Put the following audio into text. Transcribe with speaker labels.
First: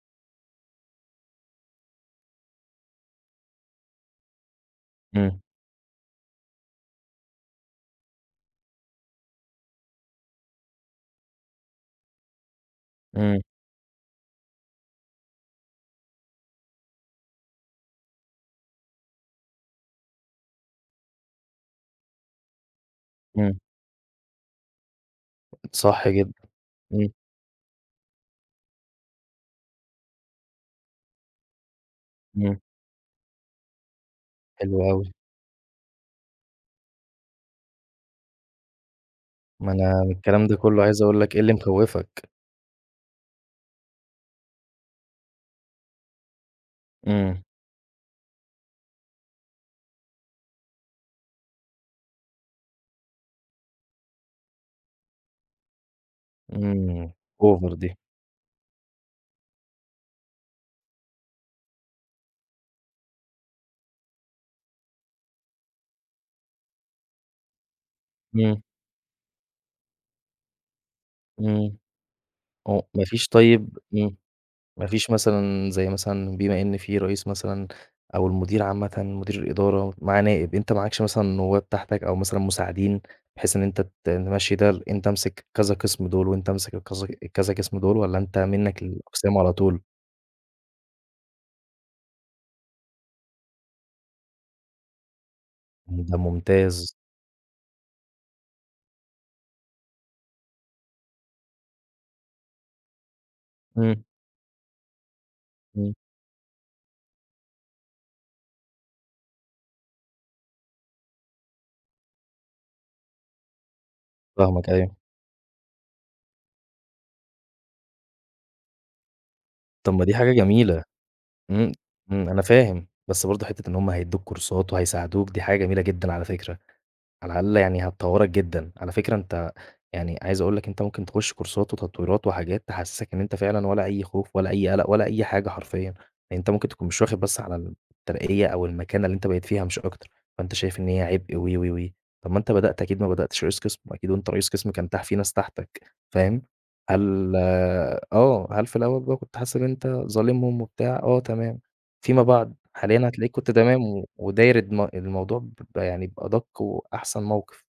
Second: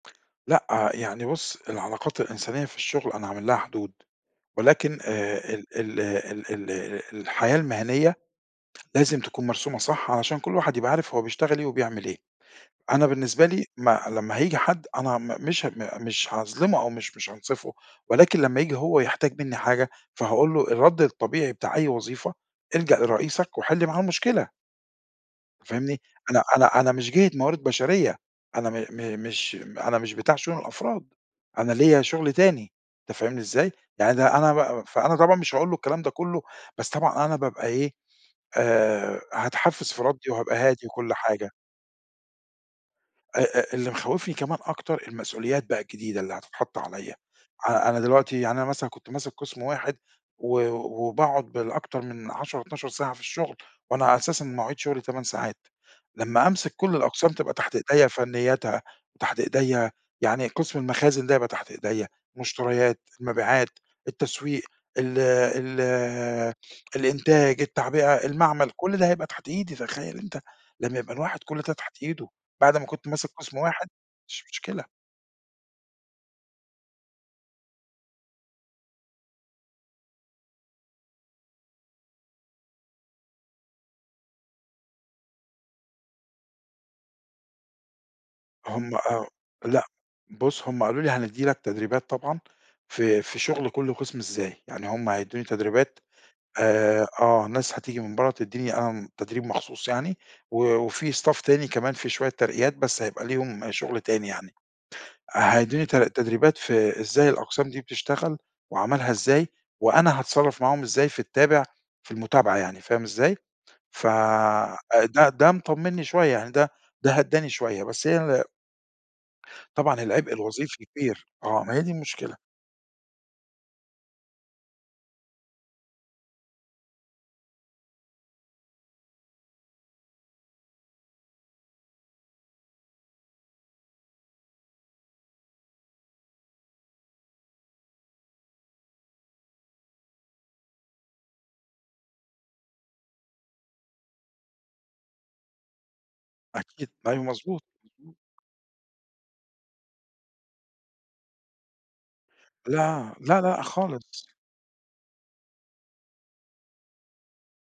Speaker 1: لأ، يعني بُصّ، العلاقات الإنسانية في الشغل أنا عامل لها حدود، ولكن
Speaker 2: إمم.
Speaker 1: آآ ال ال ال ال الحياة المِهنية لازم تكون مرسومة صح علشان كلّ واحد يبقى عارف هو بيشتغل إيه وبيعمل إيه، أنا
Speaker 2: إمم.
Speaker 1: بالنسبة لي ما لما هييجي حد أنا م مش ه مش هاظلِمه أو مش مش هانصِفه ولكن لما ييجي هو يحتاج منّي حاجة فهاقول له الرَّد الطبيعي بتاع أي وظيفة، الجَأ لرئيسك
Speaker 2: إمم.
Speaker 1: وحِل معاه المشكلة. فاهمني؟
Speaker 2: صح جدًا.
Speaker 1: أنا أنا أنا
Speaker 2: إمم.
Speaker 1: مش جِهة موارد بشرية، أنا م م مش أنا، مش بتاع شؤون الأفراد، أنا ليَّ شُغل
Speaker 2: إمم.
Speaker 1: تاني أنت فاهمني إزاي؟ يعني أنا
Speaker 2: حلو
Speaker 1: ب
Speaker 2: أوي.
Speaker 1: فأنا طبعًا مش هاقول له الكلام ده كلّه بس طبعًا أنا بابقى إيه، آآ
Speaker 2: ما
Speaker 1: هاتحفّز
Speaker 2: أنا
Speaker 1: في ردّّي
Speaker 2: الكلام ده
Speaker 1: وهابقى
Speaker 2: كلّه
Speaker 1: هادي
Speaker 2: عايز
Speaker 1: وكلّ
Speaker 2: أقول لك إيه
Speaker 1: حاجة.
Speaker 2: اللي مخوفك؟
Speaker 1: أ أ اللي مخوفني كمان أكتر المسؤوليات بقى الجديدة اللي هتتحط عليَّ.
Speaker 2: إمم.
Speaker 1: أنا أنا دلوقتي، يعني أنا مثلًا كنت ماسِك قِسم واحد و وباقعُد بالأكتر من 10، 12 ساعة في الشغل وأنا أساسًا مواعيد شغلي 8 ساعات، لما هامسِك كلّ
Speaker 2: إمم
Speaker 1: الأقسام تبقى
Speaker 2: over
Speaker 1: تحت
Speaker 2: دي.
Speaker 1: إيديّا، فنيّاتها تحت إيديّا يعني قسم المخازن ده يبقى تحت إيديّا، مُشتريات، المبيعات، التسويق، ال ال الإنتاج، التعبئة،
Speaker 2: إمم.
Speaker 1: المعمل، كلّ ده هيبقى تحت إيدي، تخيّل أنت لما يبقى الواحد كلّ ده
Speaker 2: إمم.
Speaker 1: تحت إيده بعد
Speaker 2: هو
Speaker 1: ما كنت
Speaker 2: مافيش،
Speaker 1: ماسك قِسم
Speaker 2: طيب
Speaker 1: واحد،
Speaker 2: امم،
Speaker 1: مش مشكلة.
Speaker 2: ما فيش مثلًا، زي مثلًا بما إن في رئيس مثلًا أو المدير عامةً، مدير الإدارة معاه نائب، أنت معكش مثلًا نوّاب تحتك أو مثلًا مساعدين بحيث إن ت تمشّي ده، أنت امسك كذا قِسم دول وأنت امسِك الكذا الكذا قِسم دول والّا أنت منك
Speaker 1: هُم آه،
Speaker 2: للأقسام على طول؟
Speaker 1: لأ بُصّ، هُم قالوا لي هندّي لك تدريبات طبعًا في في شُغل كلّ قِسم، إزاي، يعني هُم هيدّوني
Speaker 2: امم ده ممتاز.
Speaker 1: آآ، آه ناس هتيجي من برّه تدّيني آآ، تدريب مخصوص يعني، وفي staff تاني، كمان في شوية ترقيات بس هيبقى ليهم شُغل
Speaker 2: إمم.
Speaker 1: تاني يعني، هيدّوني
Speaker 2: إمم.
Speaker 1: ت تدريبات في إزاي الأقسام دي بتشتغل وعملها إزاي وأنا هاتصرّف معاهم إزاي في التابع، في المتابعة يعني فاهم إزاي؟ ف
Speaker 2: فاهمك، أيوه.
Speaker 1: ده ده مطمّني شوية، يعني ده ده هدّاني شوية بس هي
Speaker 2: طَب
Speaker 1: طبعًا،
Speaker 2: ما دي حاجة
Speaker 1: العبء
Speaker 2: جميلة،
Speaker 1: الوظيفي كبير، آه
Speaker 2: امم،
Speaker 1: ما هي دي
Speaker 2: امم،
Speaker 1: المشكلة.
Speaker 2: أنا فاهم بس برضه حِتّة إن هُم هيدّوك كورسات وهيساعدوك دي حاجة جميلة جدًا على فكرة، على الاقل يعني هتطوّرك جدًا، على فكرة أنت يعني عايز أقول لك أنت ممكن تخُش كورسات وتطويرات وحاجات تحسّسك إن أنت فعلًا ولا أي خوف، ولا أي قلق، ولا أي حاجة حرفيًا، أنت ممكن تكون مش واخد بس على الترقية أو المكانة اللي أنت بقيت فيها مش أكتر، فأنت شايف إن هي عِبء و، و، و، طَب وأنت بدأت أكيد ما بدأتش رئيس قسم، وأكيد وأنت رئيس قسم كان تح كان في ناس تحتك فاهم؟
Speaker 1: أكيد، أيوه،
Speaker 2: هل
Speaker 1: مضبوط، مضبوط.
Speaker 2: آه، هل في الأول كنت حاسس إن أنت كنت ظالمهم وبتاع؟ آه تمام، فيما بعد، حاليًا
Speaker 1: لا،
Speaker 2: هتلاقيك
Speaker 1: لأ،
Speaker 2: كنت
Speaker 1: لأ،
Speaker 2: تمام و
Speaker 1: خالص.
Speaker 2: وداير الم الموضوع ب يعني بأدَق وأحسن موقِف.